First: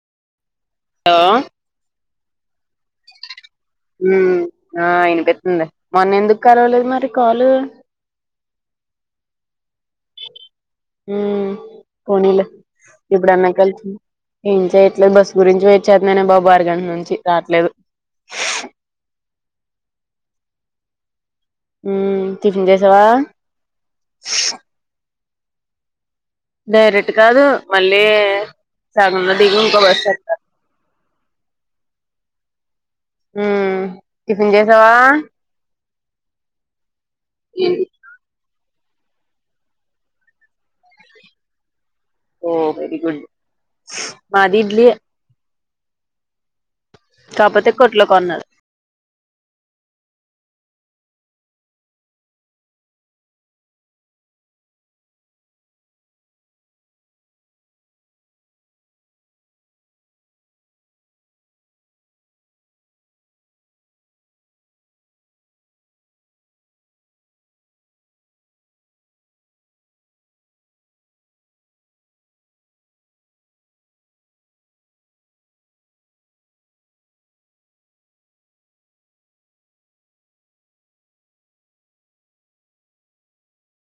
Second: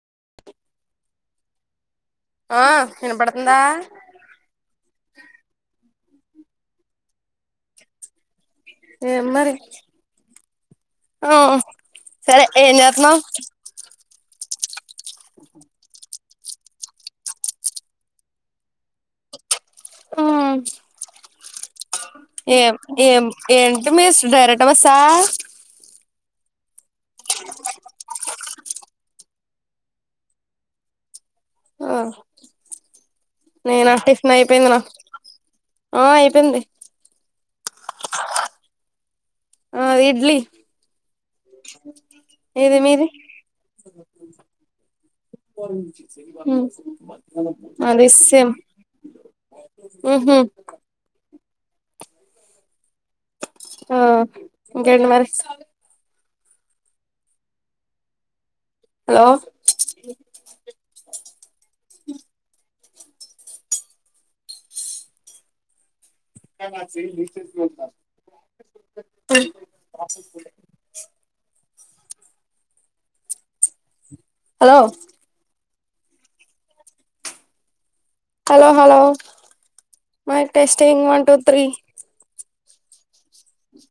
Hello ఆ వినపడుతుందా హ్మ్ ఆ ఆయన పెట్టిందే మొన్న ఎందుకు కాల్వలేదు మరి కాలు ఏం మరి ఆ ఉమ్ పోనీలే సరే చేస్తన్నావ్ ఇప్పుడన్నా కలిసింది ఏం చేయట్లేదు బస్సు గురించి వెయిట్ చేస్తాననే బాబు అరగంట నుంచి రావట్లేదు. మ్మ్ ఉమ్ టిఫిన్ ఏం చేసావా ఏం ఏంటి మీ డైరెక్ట్ బస్ హా డైరెక్ట్ కాదు మళ్ళీ సగంలో దిగి ఇంకో బస్సు ఎక్కాలి ఆ హ్మ్ నేనా టిఫిన్ అయిపోయింది నా చేసావా ఆ అయిపోయింది [unintelligible] ఆ ఇడ్లీ ఓ ఓకే ఏది వెరి మీది గుడ్ మాది ఇడ్లి యే పంచ్ హ్మ్ కాపోతే హు కొట్లో అది కొన్నారు సేమ్ హ్మ్ హు ఆ ఇంకేంటి మరి హలో ఇంకా నాది ప్రాసెస్ జరుగుతుంది hello hello hello mic testing one two three